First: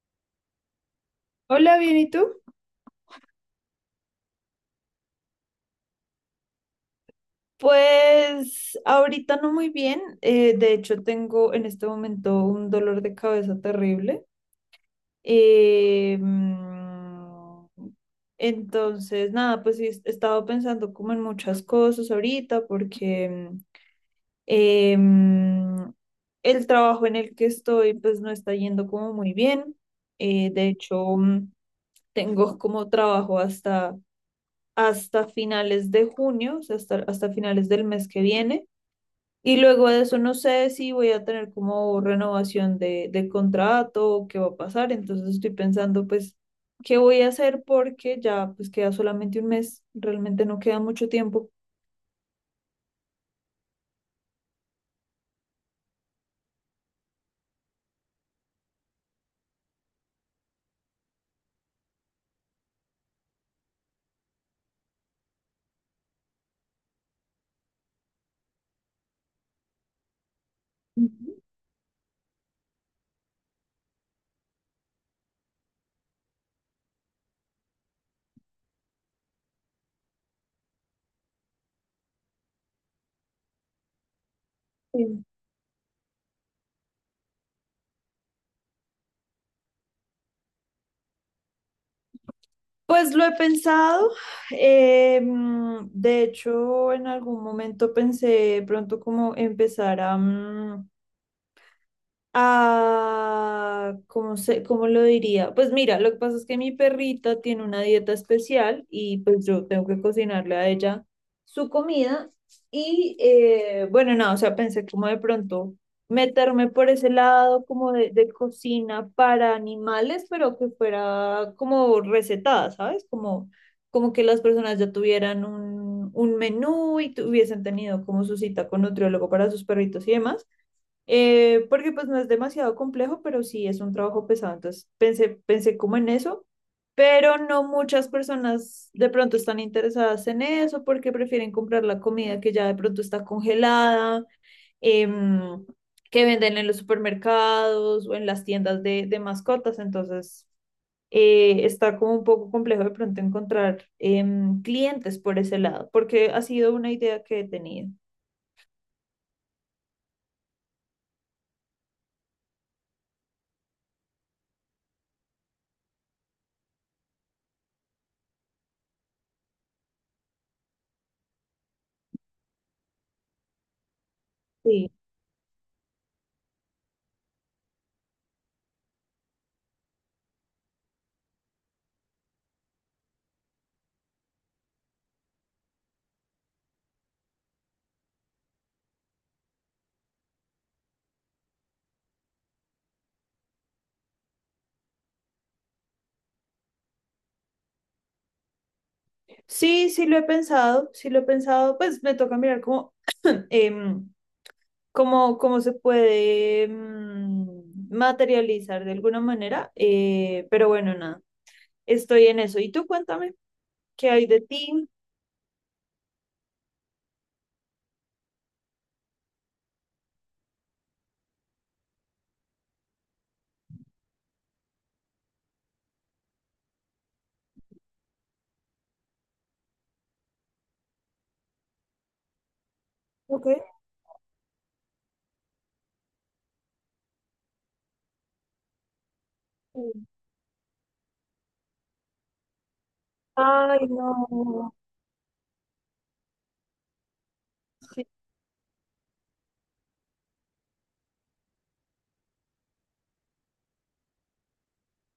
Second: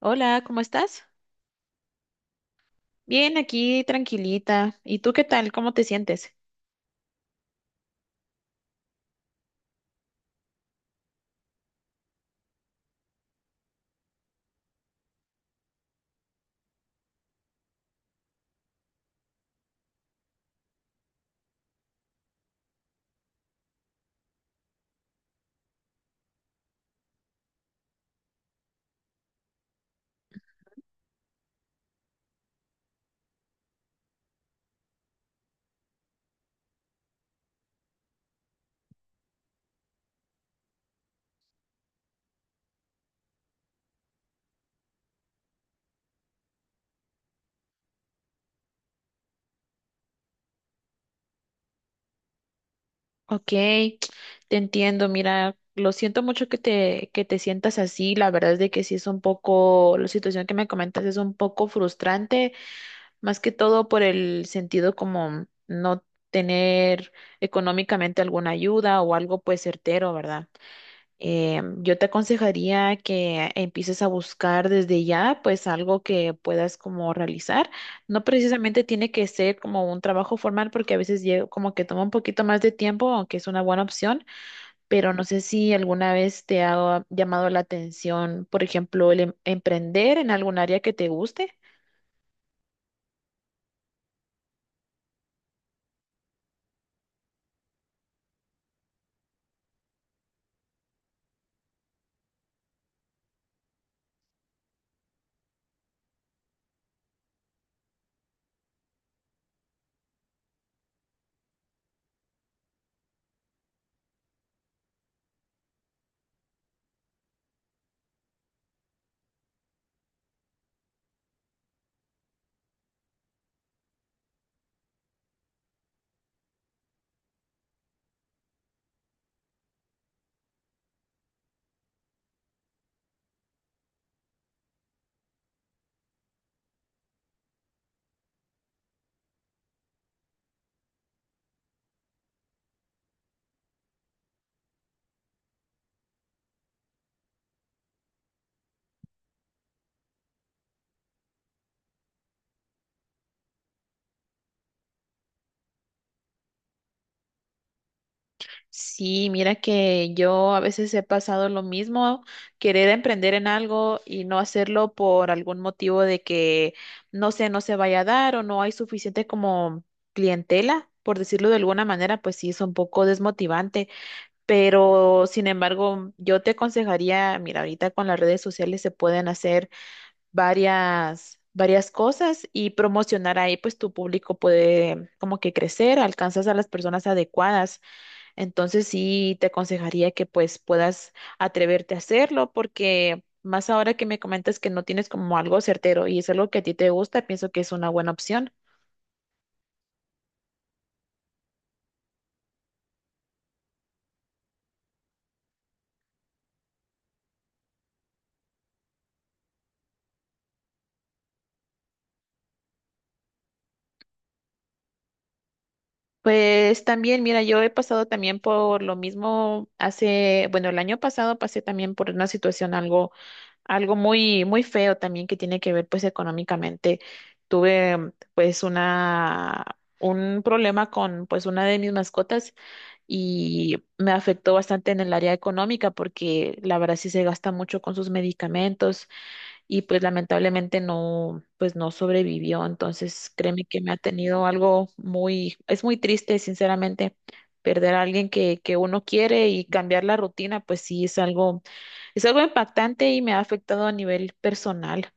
Hola, ¿cómo estás? Hola, bien, ¿y tú? Bien, aquí tranquilita. ¿Y tú qué tal? ¿Cómo te sientes? Pues ahorita no muy bien. De hecho, tengo en este momento un dolor de cabeza terrible. eh, mm, entonces, nada, pues sí, he estado pensando como en muchas cosas ahorita porque eh, mm, el trabajo en el que estoy pues no está yendo como muy bien. De hecho, tengo como trabajo hasta hasta finales de junio, o sea, hasta finales del mes que viene. Y luego de eso no sé si voy a tener como renovación de contrato o qué va a pasar. Entonces estoy pensando pues qué voy a hacer porque ya pues queda solamente un mes, realmente no queda mucho tiempo. Ok, te entiendo. Mira, lo siento mucho que te sientas así. La verdad es de que sí es un poco, la situación que me comentas es un poco frustrante, más que todo por el sentido como no tener económicamente alguna ayuda o algo pues certero, ¿verdad? Ujú. Yo te aconsejaría que empieces a buscar desde ya, pues algo que puedas como realizar. No precisamente tiene que ser como un trabajo formal, porque a veces como que toma un poquito más de tiempo, aunque es una buena opción, pero no Sí. sé si alguna vez te ha llamado la atención, por ejemplo, el emprender en algún área que te guste. Pues lo he pensado. De hecho, en algún momento pensé pronto como empezar ah, ¿cómo se, cómo lo diría? Pues mira, lo que pasa es que mi perrita tiene una dieta especial y pues yo tengo que cocinarle a ella su comida. Y bueno, nada, o sea, pensé como de pronto meterme por ese lado como de cocina para animales, pero que fuera como recetada, ¿sabes? Como, como que las personas ya tuvieran un menú y tuviesen tenido como su cita con nutriólogo para sus perritos y demás. Porque pues no es demasiado complejo, pero sí es un trabajo pesado. Entonces pensé como en eso, pero no muchas personas de pronto están interesadas en eso porque prefieren comprar la comida que ya de pronto está congelada, em, que venden en los supermercados o en las tiendas de mascotas. Entonces está como un poco complejo de pronto encontrar clientes por ese lado, porque ha sido una idea que he tenido. Sí, mira que yo a veces he pasado lo mismo, querer emprender en algo y no hacerlo por algún motivo de que no sé, no se vaya a dar o no hay suficiente como clientela, por decirlo de alguna manera, pues sí es un poco desmotivante, Sí. pero sin embargo, yo te aconsejaría, mira, ahorita con las redes sociales se pueden hacer varias cosas y promocionar ahí, pues tu público puede como que crecer, alcanzas a las personas adecuadas. Entonces sí te aconsejaría que pues puedas atreverte a hacerlo porque más ahora que me comentas que no tienes como algo certero y es algo que a ti te gusta, pienso que es una buena opción. Sí. Sí, lo he pensado, sí lo he pensado, pues me toca mirar cómo, em, cómo, cómo se puede materializar de alguna manera, pero bueno, nada, estoy en eso. Y tú cuéntame, ¿qué hay de ti? Pues también, mira, yo he pasado también por lo mismo hace, bueno, el año pasado pasé también por una situación algo, algo muy, muy feo también que tiene que ver pues económicamente. Tuve pues un problema con pues una de mis mascotas Okay. y me afectó bastante en el área económica porque la verdad sí se gasta mucho con sus medicamentos y pues lamentablemente no, pues no sobrevivió. Entonces créeme que Ay, me ha tenido no. algo muy, es muy triste, sinceramente. Perder a alguien que uno quiere y cambiar la rutina, pues sí es algo impactante y me ha afectado a nivel personal.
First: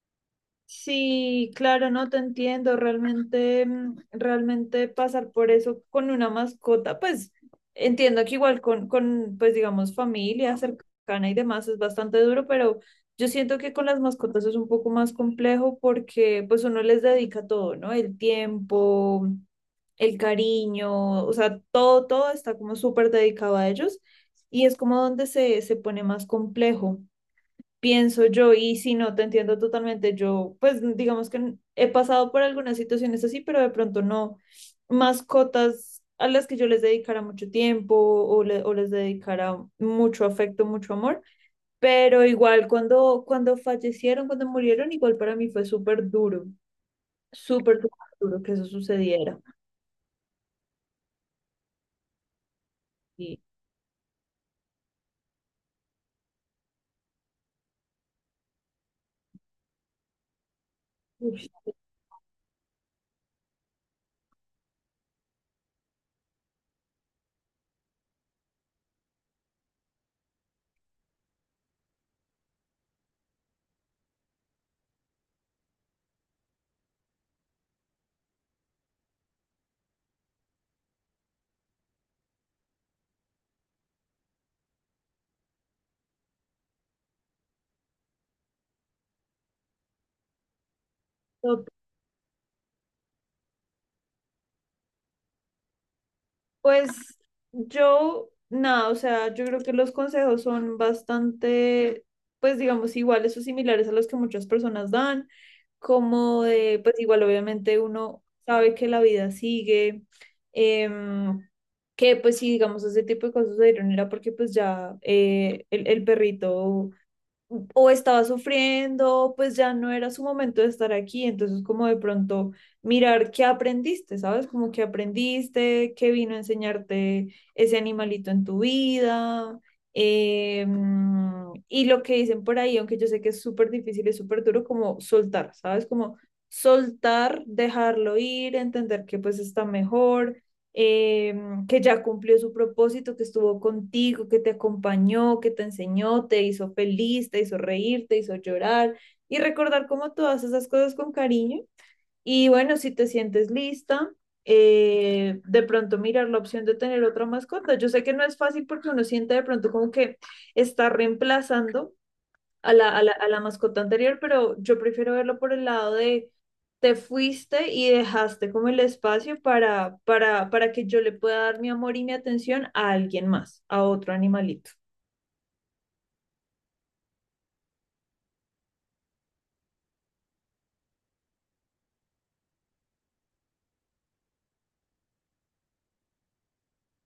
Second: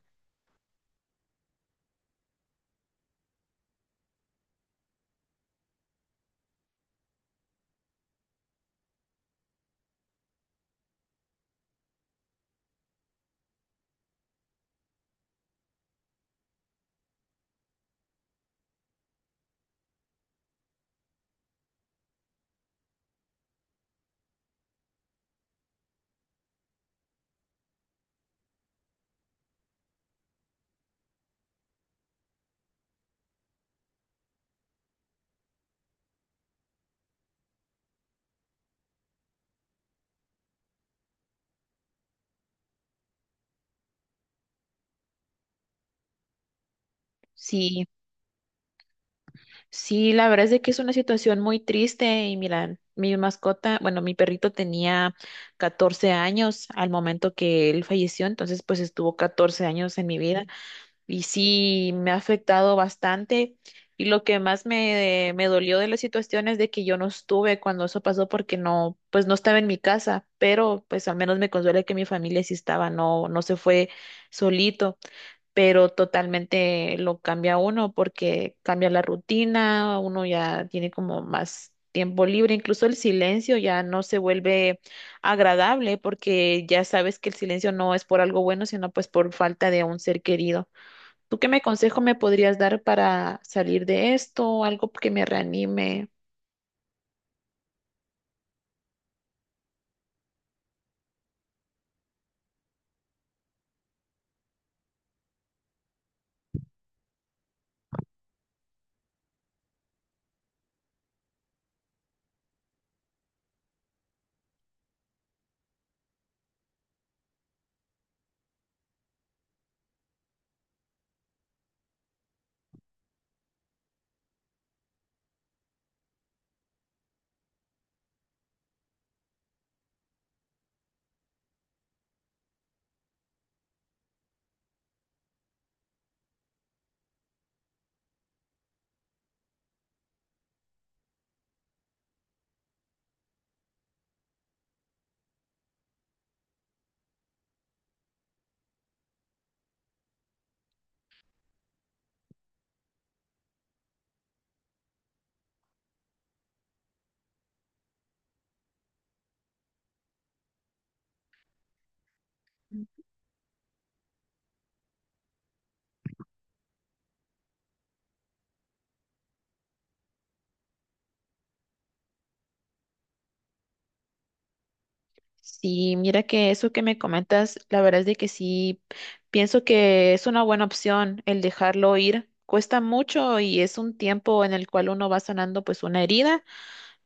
Sí, claro, no te entiendo. Realmente, realmente pasar por eso con una mascota, pues entiendo que igual con, pues digamos, familia cercana y demás es bastante duro, pero yo siento que con las mascotas es un poco más complejo porque pues uno les dedica todo, ¿no? El tiempo, el cariño, o sea, todo, todo está como súper dedicado a ellos y es como donde se pone más complejo pienso yo, y si no, te entiendo totalmente. Yo, pues, digamos que he pasado por algunas situaciones así, pero de pronto no mascotas a las que yo les dedicara mucho tiempo o, o les dedicara mucho afecto, mucho amor. Pero igual cuando, cuando fallecieron, cuando murieron, igual para mí fue súper duro, súper, Sí. súper duro que eso sucediera. Sí, la verdad es de que es una situación muy triste y mira, mi Y, mascota, bueno, mi perrito tenía 14 años al momento que él falleció, entonces pues estuvo 14 años en mi vida y sí me ha afectado bastante y lo que más me dolió de la situación es de que yo no estuve cuando eso pasó porque no, pues no estaba en mi casa, pero pues al menos me consuela que mi familia sí estaba, no, no se fue solito, pero totalmente lo cambia uno porque cambia la rutina, uno ya tiene como más tiempo libre, incluso el silencio ya no se vuelve agradable porque ya sabes que el silencio no es por algo bueno, sino pues por falta de un ser querido. ¿Tú qué me uf, consejo me podrías dar para salir de esto, algo que me reanime? pues yo, nada, o sea, yo creo que los consejos son bastante, pues digamos, iguales o similares a los que muchas personas dan, como de, pues igual obviamente uno sabe que la vida sigue, em, que pues sí, digamos, ese tipo de cosas se dieron era porque pues ya el perrito o estaba sufriendo, pues ya no era su momento de estar aquí, entonces como de pronto mirar qué aprendiste, ¿sabes? Como qué aprendiste, qué vino a enseñarte ese animalito en tu vida. eh, y lo que dicen por ahí, aunque yo sé que es súper difícil, es súper duro, como soltar, ¿sabes? Como soltar, dejarlo ir, entender que pues está mejor, que ya cumplió su propósito, que estuvo contigo, que te acompañó, que te enseñó, te hizo feliz, te hizo reír, te hizo llorar y recordar como todas esas cosas con cariño. Y bueno, si te sientes lista, de pronto mirar la opción de tener otra mascota. Yo sé que no es fácil porque uno siente de pronto como que está reemplazando a a la mascota anterior, pero yo prefiero verlo por el lado de te fuiste y dejaste como el espacio para que yo le pueda dar mi amor y mi atención a alguien más, a otro animalito. Sí, mira que eso que me comentas, la verdad es de que sí, pienso que es una buena opción el dejarlo ir. Cuesta mucho y es un tiempo en el cual uno va sanando pues una herida,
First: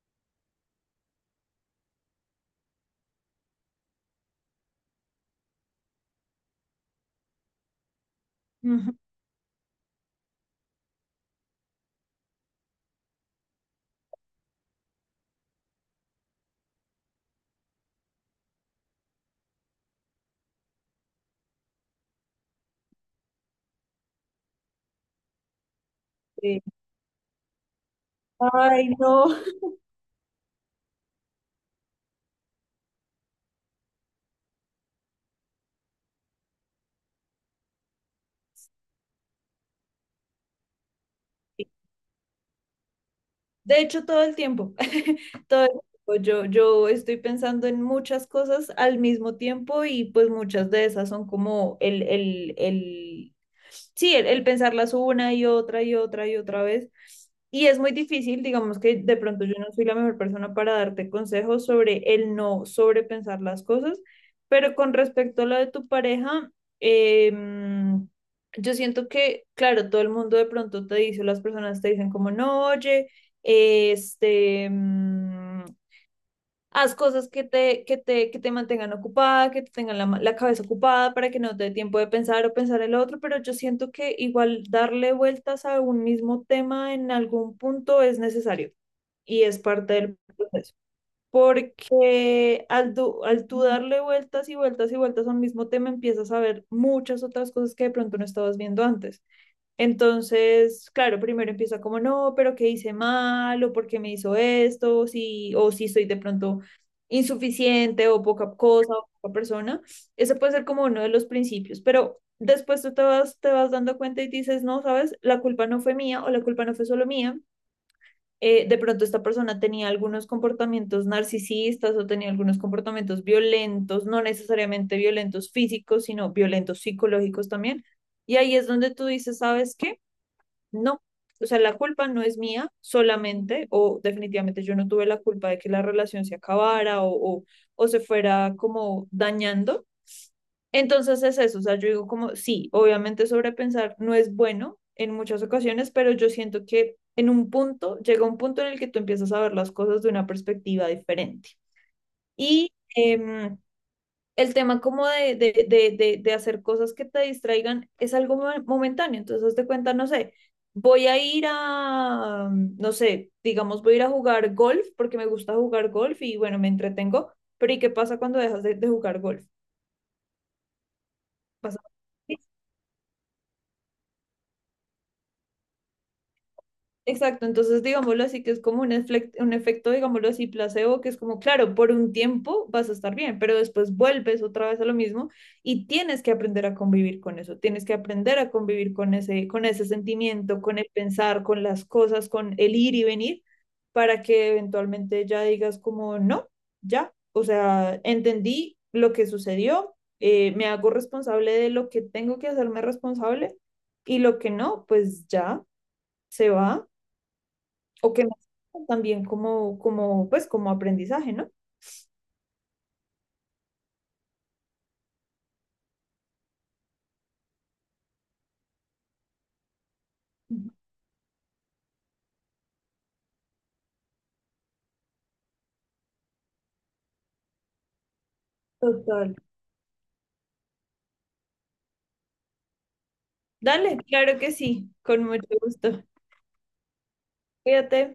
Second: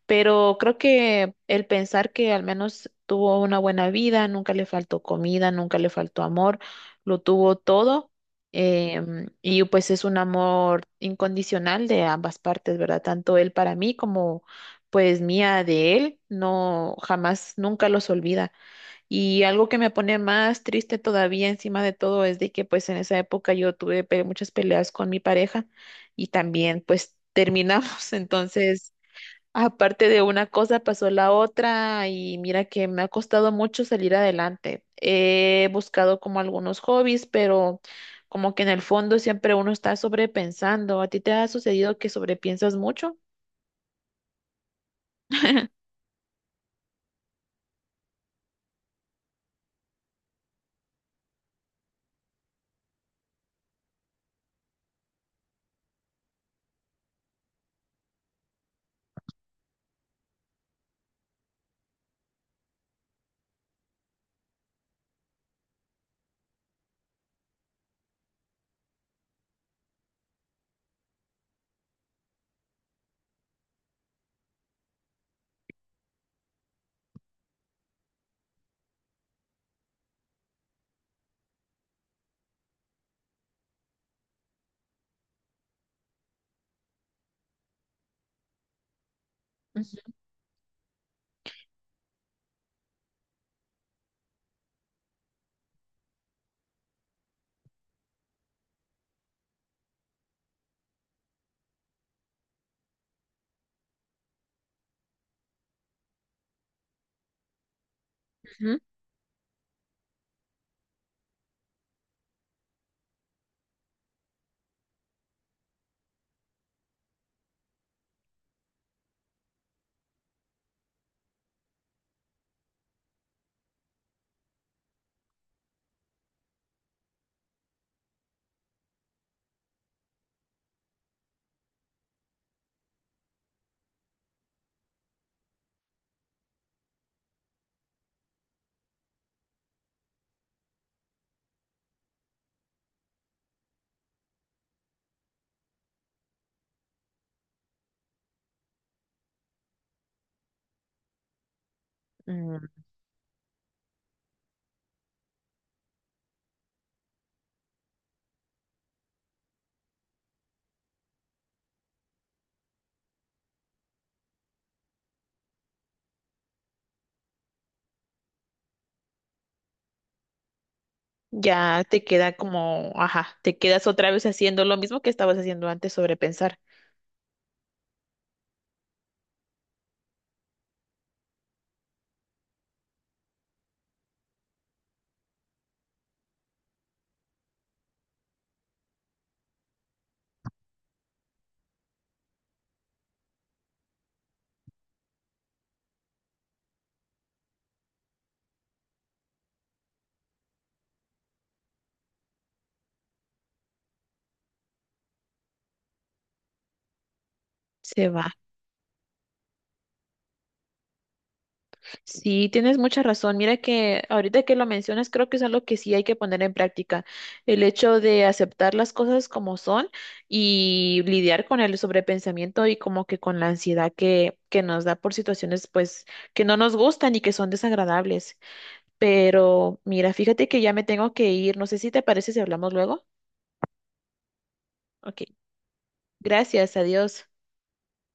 pero creo que el pensar que al menos tuvo una buena vida, nunca le faltó comida, nunca le faltó amor, lo tuvo todo. Ujú. Y pues es un amor incondicional de ambas partes, ¿verdad? Tanto él para mí como pues mía de él, no jamás, nunca los olvida. Y algo que me pone más triste todavía encima de todo es de que pues en esa época yo tuve muchas peleas con mi pareja y Eh, también pues terminamos. Ay, Entonces, no. aparte de una cosa pasó la otra y mira que me ha costado mucho salir adelante. He buscado como algunos hobbies, pero como que en el fondo siempre uno está sobrepensando. ¿A ti te ha sucedido que sobrepiensas mucho? De hecho, todo el tiempo, todo el tiempo, yo estoy pensando en muchas cosas al mismo tiempo y pues muchas de esas son como sí, el pensarlas una y otra y otra y otra vez. Y es muy difícil, digamos que de pronto yo no soy la mejor persona para darte consejos sobre el no sobrepensar las cosas, pero con respecto a lo de tu pareja, eh, yo siento que, claro, todo el mundo de pronto te dice, o las personas te dicen como, no, oye, este, mm, haz cosas que te mantengan ocupada, que te tengan la cabeza ocupada para que no te dé tiempo de pensar o pensar el otro, pero yo siento que igual darle vueltas a un mismo tema en algún punto es necesario y es parte del proceso. Porque al, al tú darle vueltas y vueltas y vueltas a un mismo tema, empiezas a ver muchas otras cosas que de pronto no estabas viendo antes. Entonces, claro, primero empieza como, no, pero ¿qué hice mal? ¿O por qué me hizo esto? Si, o si soy de pronto insuficiente o poca cosa o poca persona. Ese puede ser como uno de los principios, pero después te vas dando cuenta y dices, no, sabes, la culpa no fue mía o la culpa no fue solo mía. De pronto esta persona tenía algunos comportamientos narcisistas o tenía algunos comportamientos violentos, no necesariamente violentos físicos, sino violentos psicológicos también. Y ahí es donde tú dices, ¿sabes qué? No, o sea, la culpa no es mía solamente, o definitivamente yo no tuve la culpa de que la relación se acabara o, o se fuera como dañando. Entonces es eso, o sea, yo digo como, sí, obviamente sobrepensar no es bueno en muchas ocasiones, pero yo siento que en un punto, llega un punto en el que tú empiezas a ver las cosas de una perspectiva diferente. Ujú. Y em, el tema como de hacer cosas que te distraigan es algo momentáneo. Entonces, hazte cuenta, no sé, voy a ir a, no sé, digamos, voy a ir a jugar golf porque me gusta jugar golf y bueno, me entretengo, pero ¿y qué pasa cuando dejas de jugar golf? Pasa- Ya te queda como, ajá, te quedas otra vez haciendo lo mismo que estabas haciendo antes, sobrepensar. Exacto, entonces digámoslo así, que es como un, un efecto, digámoslo así, placebo, que es como, claro, por un tiempo vas a estar bien, pero después vuelves otra vez a lo mismo y tienes que aprender a convivir con eso, tienes que aprender a convivir con ese sentimiento, con el pensar, con las cosas, con el ir y venir, para que eventualmente ya digas como, no, ya, o sea, entendí lo que sucedió, me hago responsable de lo que tengo que hacerme responsable y lo que no, pues ya se va Se o que va. me sirvan también como, como, pues, como aprendizaje, ¿no? Sí, tienes mucha razón. Mira que ahorita que lo mencionas, creo que es algo que sí hay que poner en práctica. El hecho de aceptar las cosas como son Ujú. y lidiar con el sobrepensamiento y como que con la ansiedad que nos da por situaciones pues que no nos gustan y que son desagradables. Total. Pero mira, fíjate que ya me tengo que ir. No sé si te parece si hablamos luego. Dale, claro que sí, Ok, con mucho gusto. gracias, adiós. Cuídate.